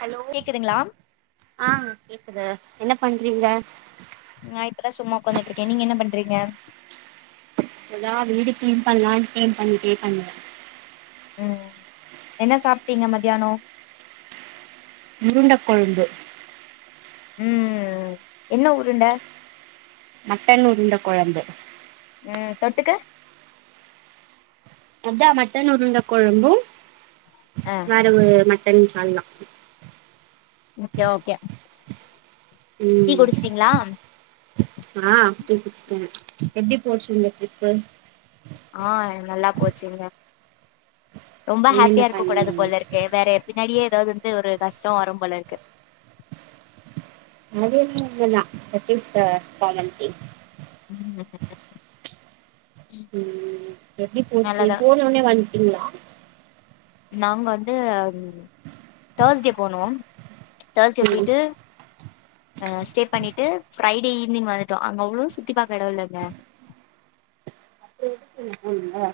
hello கேக்குதுங்களா ஆ கேக்குது என்ன பண்றீங்க நா இப்பதா சும்மா உட்காந்துட்டு இருக்கே நீங்க என்ன பண்றீங்க இப்பதா வீடு கிளீன் பண்ணலான்னு கிளீன் பண்ணிட்டே பண்ணல ம் என்ன சாப்ட்டீங்க மத்யானோ உருண்ட கொழம்பு ம் என்ன ஊருண்ட மட்டன் உருண்ட கொழம்பு ம் தொட்டுக்க அதான் மட்டன் உருண்ட கொழம்பு அ வேற ஒரு மட்டன் சால்னா ஓகே ஓகே டீ ம் குடிச்சிட்டீங்களா ஆ அப்டியே குச்சிட்டேன் எப்டி போச்சு இந்த ட்ரிப்பு ஆ நல்லா போச்சுங்க ரொம்ப என்னென்ன ஹாப்பியா இருக்க கூடாது பண்ணீங்க போல இருக்கு வேற பின்னாடியே எதாவது வந்து ஒரு கஷ்டோ வரும் போல இருக்கு அது என்னமோ உண்மதான் that is a common thing ம் ம் ம் எப்டி போச்சு நல்லதா போன ஒன்னே வந்ட்டீங்ளா நாங்க வந்து த்தேர்ஸ்டே போனோ த்தேர்ஸ்டே ம் போயிட்டு அ ஸ்டே பண்ணிட்டு ப்ரைடே ஈவினிங் வந்துட்டோ அங்க அவ்ளோ சுத்தி பாக்க எடோ இல்லங்க ம் ம் அம்லா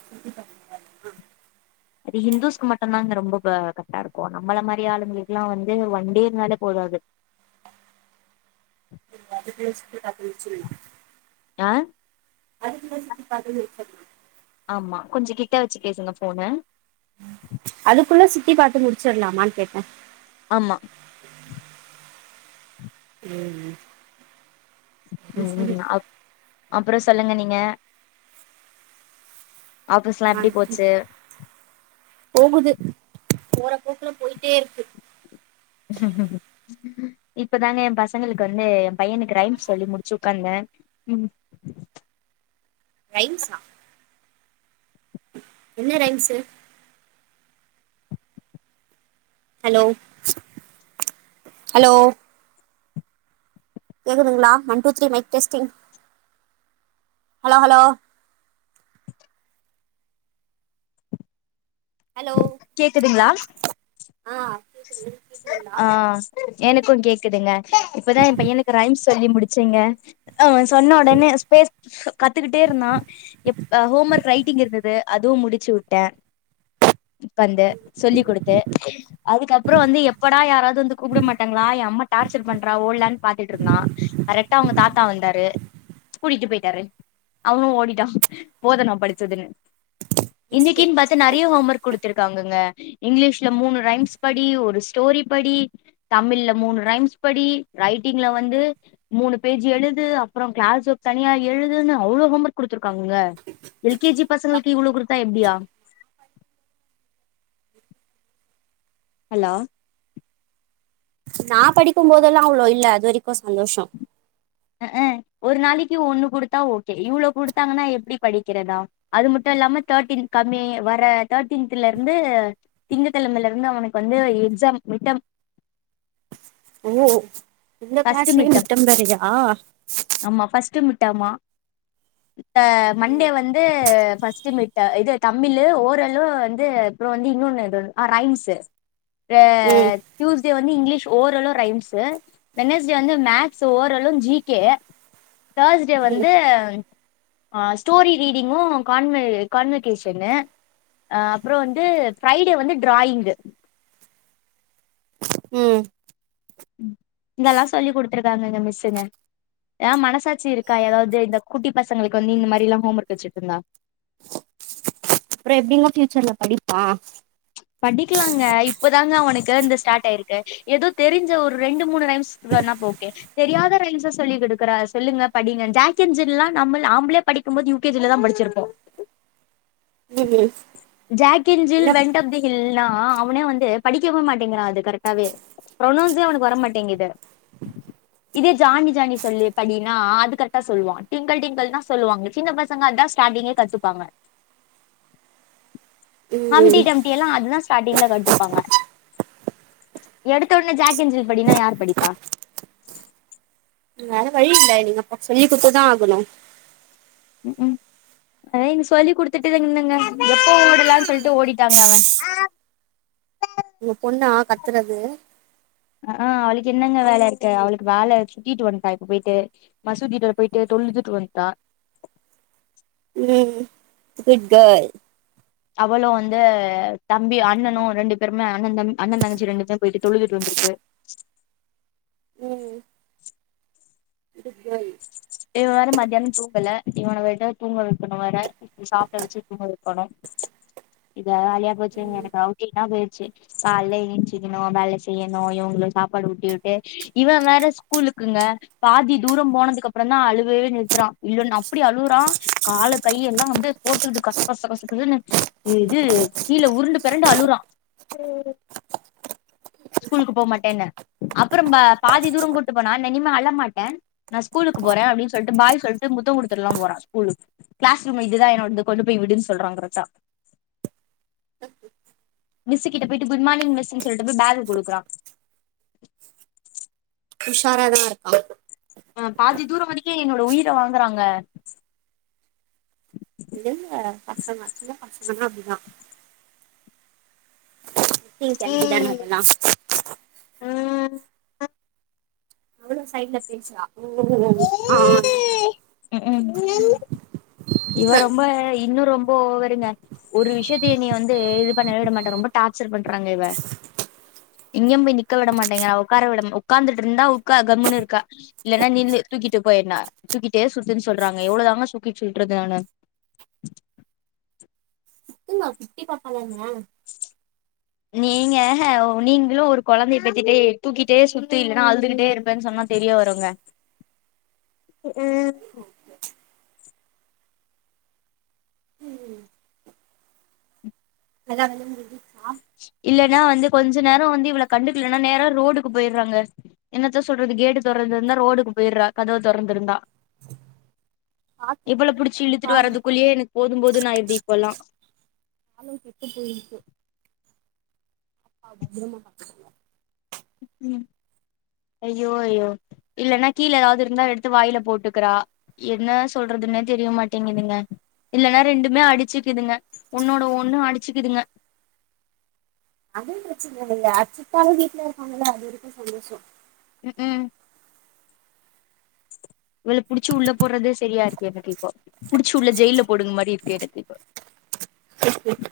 அது இந்துஸ்க்கு மட்டுந்தான் அங்க ரொம்ப கரெக்டா இருக்கு நம்மள மாரி ஆளுங்களுக்கு எல்லா வந்து ஒன் டே இருந்தாலே போதாது [unintelligible] ஆ சுத்திப்பாக்க இருக்க முடியாது ஆமா கொஞ்சொ கிட்ட வெச்சு பேசுங்க ஃபோன அதுக்குள்ள சுத்தி பாத்து முடிச்சிர்லாமான்னு கேட்டேன் ஆமா ஓ ஓ ம் அ அப்றோ சொல்லுங்க நீங்க ஆபீஸ்லா ஆ எப்டி போச்சு போகுது போற போக்குல போயிட்டே இருக்கு ஹ ம் இப்பதாங்க என் பசங்களுக்கு வந்து என் பையனுக்கு ரைம்ஸ் சொல்லி முடிச்சு உக்காந்தன் ரைம்ஸா என்ன ரைம்ஸு ஹலோ ஹலோ கேக்குதுங்ளா one two three mic testing hello hello hello கேக்குதுங்ளா ஆ கேக்குது உங்களுக்கு கேக்குதுங்களா ஆ எனக்கு கேக்குதுங்க இப்பதான் என் பையனுக்கு ரைம்ஸ் சொல்லி முடிச்சங்க ஆ அவன் சொன்ன ஒடனே ஸ்பேஸ் கத்துக்கிட்டே இருந்தான் எ ஹோம் ஒர்க் ரைட்டிங் இருந்தது அதுவு முடிச்சு விட்டேன் உக்காந்து சொல்லி குடுத்து அதுக்கப்றோ வந்து எப் படா யாராவது வந்து கூப்பிட மாட்டாங்ளா என் அம்மா டார்ச்சர் பண்றா ஓட்லான்னு பாத்துட்டு இருந்தான் கரெ க்ட்டா அவுங்க தாத்தா வந்தாரு கூட்டிட்டு போயிட்டாரு அவனு ஓடிட்டான் போதூ நா படிச்சதுன்னு எஸ் கே இன்னிக்கின்னு பாத்து நெறைய ஹோம் ஒர்க் குடுத்திருக்காங்கங்க இங்கிலீஷ்ல மூணு ரைம்ஸ் படி ஒரு ஸ்டோரி படி தமிழ்ல மூணு ரைம்ஸ் படி ரைட்டிங்ல வந்து மூணு பேஜ் எழுது அப்றோ கிளாஸ் ஒர்க் தனியா எழுதுன்னு அவ்ளோ ஹோம் ஒர்க் குடுத்திருக்காங்கங்க எல் கே ஜி பசங்களுக்கு இவ்ளோ குடுத்தா எப்டியா ஹலோ நா படிக்கு போதெல்லா அவ்ளோ இல்ல அது வரிக்கு சந்தோஷோ ம் ஒரு நாளிக்கி ஒண்ணு குடுத்தா ஓகே இவ்ளோ குடுத்தாங்கன்னா எப்டி படிக்கிறதா அது மட்டு இல்லாம தேர்டீன்த் கம்மிங் வர தேர்ட்டீன்திலர்ந்து திங்ககிழமலர்ந்து அவனுக்கு வந்து எக்ஸாம் மிட்டம் ஓ இந்த கிளாஸ்லே மிட்டம் வேறயா ஆமா ஃபஸ்ட்டு மிட்டமா இப்ப மண்டே வந்து பர்ஸ்ட்டு மீட்ட இது தமிழு ஓரளு வந்து அப்புற வந்து இன்னொன்னு எதோ அ ரைம்ஸு ம் டியூஸ்டே வந்து இங்கிலீஷ் ஓரளு ரைம்ஸு வெனஸ்டே வந்து மேக்ஸு ஓரளு ஜிகே தேர்ஸ்டே ம் வந்து ஆ ஸ்டோரி ரீடிங்கு கான்வ கான்வகேஷன்னு அ அப்புற வந்து ஃபிரைடே வந்து ட்ராயிங்கு ம் இதெல்லா சொல்லி குடுத்துருக்காங்கக மிஸ்சுங்க ஏ மனசாச்சி இருக்கா ஏதாவது இந்த குட்டி பசங்களுக்கு வந்து இந்த மாரிலா ஹோம் ஒர்க் வச்சிட்ருந்தா அப்புற எப்டிங்கோ ஃபியூச்சர்ல படிப்பா படிக்கிலாங்க இப்பதாங்க அவனுக்கிந்த ஸ்டார்ட் ஆயிருக்கு ஏதோ தெரிஞ்ச ஒரு ரெண்டு மூணு ரைம்ஸ் வேனா ஓகே தெரியாத ரைம்ஸ் சொல்லிகுடு கிற சொல்லுங்க படிங்க ஜேக் அன் ஜிம்ல நம்ப நாம்பிளே படிக்கு போது யூகேஜில தா படிச்சிருப்போ உம் Jack in Jill went up the ஹில்னா அவனே வந்து படிக்கவு மாட்டேங்கிறா அது கரெட்டாவே பிரொனோன்ஸே அவனுக்கு வரமாட்டேங்குது இதே ஜானி ஜானி சொல்லி படினா அது கர்டா சொல்லுவா டிங்கள் டிங்கங்னா சொல்லுவாங்க சின்ன ப சங்க அத் தா ஸ்டாடிங்கே கத்துப்பாங்க அம்டி ம் டம்டி எல்லா அதுதா ஸ்டார்ட்டிங்ல கட்டுப்பாங்க எடுத்த உன்னே ஜாக்கென் ஜில் படினா யார் படிப்பா வேற வழி இல்ல நீங்க அப் சொல்லி குட்த்துதா ஆகுணு ம் அதா இங்க சொல்லி குடுத்துட்டு இருந்தங்க எப்போ விடலான்னு சொல்லிட்டு ஓடிட்டாங்க அவ உங்க பொண்ணா கத்துறது அ ஆ அவளுக்கு என்னங்க வேல இருக்கு அவளுக்கு வேல சுட்டிட்டு வன்டா இப்ப போயிட்டு மசூதிடர போய்ட்டு தொழ்திட்டு வன்டா ம் குட் கேர்ள் அவளோ வந்து தம்பி அண்ணனு ரெண்டு பேருமே அண்ண தம் அண்ணன் தங்கச்சி ரெண்டு பேருமே போயிட்டு தொழுதுட்டு வந்திருக்கு ம் குட் கேர்ள் இவ வேற மத்யான தூங்கல இவன விட்ட தூங்க வெக்கணு வேற சாப்பிட வச்சு துங்க வெக்கணு இதே அலயா போச்சுங்க எனக்கு அவுடிங்ல பேய்ர்ச்சு கால்ல எஞ்சிகிணு வேல செய்யணு இவுங்ளுக் சாப்பாடு ஊட்டி வுட்டு இவ வேற ஸ்கூலுக்குங்க பாதி தூரோ போனதுக்கு அப்புறந்தா அழுவவே நிற்த்துறா இல்லனா அப்டி அழுவுறா கால கைய எல்லா வந்து போட்டுக்கிட்டு கச கச கசக்கதுன்னு இது கீழ உருண்டு பெரண்டு அழுவ்றா ஸ்கூலுக்கு போமாட்டேன்னு அப்புற பாதி தூரோ கூட்டு போனா நன்னிமா அழ மாட்டே நா ஸ்கூலுக்கு போறே அப்டின் சொல்ட்டு பாய் சொல்ட்டு முத்தோ குடுத்துர்லா போற ஸ்கூலுக்கு கிளாஸ் ரூம் இதுதா என்னோட்து கொண்டு போய் விடுன் சொல்றா கரட்டா மிஸ்ஸு கிட்ட போயிட்டு குட் மார்னிங் மிஸ்சுன் சொல்ட்டு போய் பேக குடுக்குறா உஷாராதா இருக்கா பாதி தூரோ வரைக்கு என்னோட உயிர வாங்குறாங்க இல்ல பசங்க சின்ன பசங்கனா அப்டிதா [unintelligible] ம் அதெல்லா ம் அவளு சைட்ல பேசுரா உ ஆனு க் ம் இவ ரொம்ப இன்னு ரொம் இப்போ வருங்க ஒரு விஷ்யத்த இனி வந்து இது பண்ணவே விட மாட்டா ரொம்ப டார்ச்சர் பண்றாங்க இவ எங்யு போய் நிக்க விட மாட்டேங்குர உக்கார விட உக்காந்துட்ருந்தா உட்க்கா கம்முன்னு இருக்கா இல்லன்னா நில்லு தூக்கிட்டு போ எங்னா தூக்கிட்டே சுத்துன்னு சொல்றாங்க எவ்ளோ தாங்க தூக்கிட்டு சுத்துறது நானு கத்துங்க [unintelligible] நீங்க நீங்களு ஒரு கொழந்தைய பெத்துட்டு தூக்கிட்டே சுத்து இல்லன்னா அழுதுகிட்டே இருப்பேன் சொன்னா தெரிய வருங்க ம் எல்லா வேலையு முடின்சா இல்லென்னா வந்து கொஞ்ச நேரோ வந்து இவள கண்டுக்லனா நேர ரோடுக்கு பொய்றாங்க என்னத்த சொல்றது கேட்டு தொறந்திருந்தா ரோடுக்கு பெய்றா கதவு தொறந்திருந்தா பார்த்து இவள தான் புடிச்சு இருக்கணும் இழுத்துட்டு காலும் வர்றதுக்குள்ளயே எனக்கு போது போதுனு ஆய்ருது இப்பெல்லா விட்டு பொய்ருக்கு அ பத்ரமா பாத்துகோ ம் ஐய்யோ ஐய்யோ இல்லன்னா கீழ ஏதாவ்து இருாந்தா எடுத்து வாய்ல போட்டுக்குறா என்ன சொல்றதுன்னே தெரியமாட்டேங்குதுங்க இல்லலன்னா ரெண்டுமே அடிச்சுக்குதுங்க ஒன்னோட ஒண்ணு அடிச்சுக்குதுங்க அதுவு பிரச்சன இல்ல அட்சுட்டாழு வீட்ல இருக்காங்கல்ல அதுவரைக்கு சந்தோஷோ ம் இவள புடிச்சு உள்ள போட்றதே செரியா இருக்கு எனக்கு இப்போ புடிச்சு உள்ள ஜெயில்ல போடுங்க மாரி இருக்கு எனக்கு இப்போ [inaudible]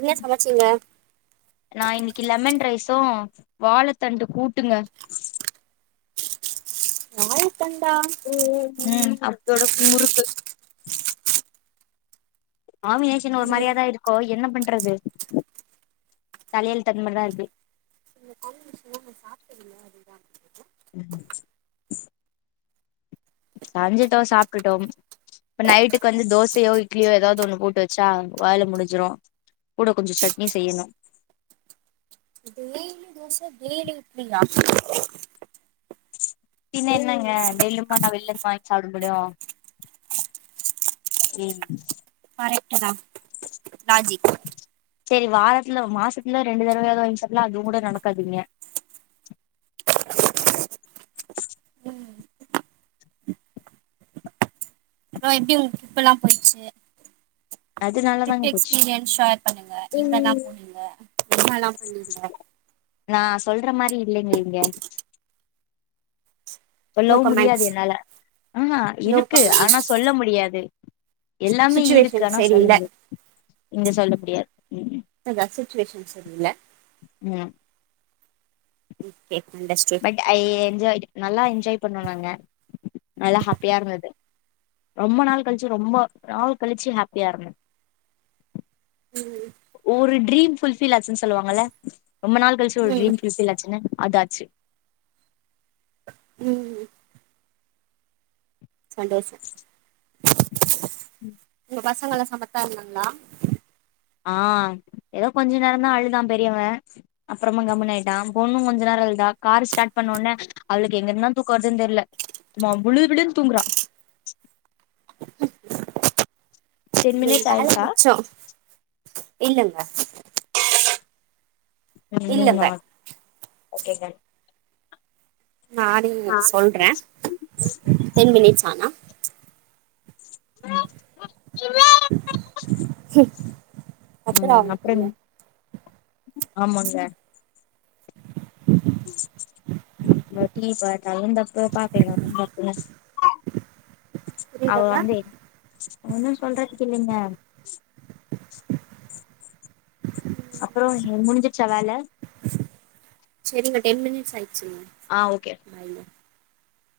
என்ன சமச்சீங்க நா இன்னைக்கு லெமன் ரைஸு வாழத்தண்டு கூட்டுங்க வாழத்தண்டா ம் அத்தோட முறுக்கு காமினேஷன் ஒரு ம் மாறியாதா இருக்கு என்ன பண்றது தலையெலுத்து அந்த மாறிதா தா இருக்கு ம் சாப்டதுல அதுதா ம் சஞ்சுட்டோ சாப்ட்டுட்டோ இப்ப நைட்டுக்கு வந்து தோசையோ இட்லியோ ஏதாவ்து ஒண்ணு போட்டு வச்சா வேல முடிஞ்சுரு கூட கொஞ்சோ சட்னி செய்யணு நீ டெய்லி இப்டியா பின்ன என்னங்க டெய்லியுமா நா வெல்லந்து வாங்கி சாப்ட முடியு ம் கரெக்டு தா லாஜிக் ச்சேரி வாரத்துல மாசத்துல ரெண்டு தடவயாது வாங்கி சாப்புலா அதுகூட நடக்காது இங்க அப்றோ எப்டி உங்களுக்கு ட்ரிப்பெலா போச்சு ட்ரிப் அதனாலதாங்க போச்சு எக்ஸ்பீரியன்ஸ் ஷேர் பண்ணுங்க எங்கெல்லா போனீங்க என்னல்லா பண்ணீங்க நா சொல்ற மாரி இல்லிங்க இங்க நோ சொல்லவு முடியாது கமெண்ட்ஸ் என்னால அ அ நோ இருக்கு கமெண்ட்ஸ் ஆனா சொல்ல முடியாது எல்லாமே இருக்கு சுச்சுவேஷன் ஆனா சொல்ல சரியில்ல முடியாத் இங்க சொல்ல முடியாத் ம் அ ரசட்ரேஷன் சரியில்ல ம் okay understood but I enjoyed நல்லா என்ஜாய் பண்ணோ நாங்க நல்லா ஹாப்பியா இருந்தது ரொம்ப நாள் கழிச்சு ரொம்ப நாள் கழிச்சு ஹாப்பியா இருந்தே ம் ஒரு ட்ரீம் ஃபுல்ஃபில் ஆச்சுன் சொல்லுவாங்கள ரொம்ப நாள் கழிச்சு ஒரு ம் ட்ரீம்பில் ஃபுல்ஃபில் ஆச்சுனு அது ஆச்சு ம் சந்தோசோ ம் பசங்கள சமத்தா இருந்தாங்களா ஆ எதோ கொஞ்ச நேரந்தா அழுதா பெரியவே அப்புறமா கம்முனு ஆய்ட்டா பொண்ணு கொஞ்ச நேர அழுதா கார ஸ்டாட் பண்ண ஒன்ன அவளுக்கு எங்கருந்தா தூக்க வர்துன் தெர்ல சும்மா விழு விழுன் தூங்குறா டென் உங்களுக்கு மினிட்ஸ் வேல ஆயிடுச்சா மிச்சோ இல்லங்க இல்லங்க [unintelligible] ஓகேங்க நானே ஆ சொல்றே டென் மினிட்ஸ் ஆனா ம் கத்துறா ம் உங்க அப்றங் பொண்ணு ஆமாங்க ம் நாட்டி பட் அவ ஏந்தப்ப பாத் [unintelligible] அவ புரியுதாங்க வந்து ஒன்னு சொல்றதுக்கில்லேங்க அப்பறோ ம் முடிஞ்சுர்ச்சா வேல செரிங்க டென் மினிட்ஸ் ஆய்ச்சுங்க ஆ ஓகே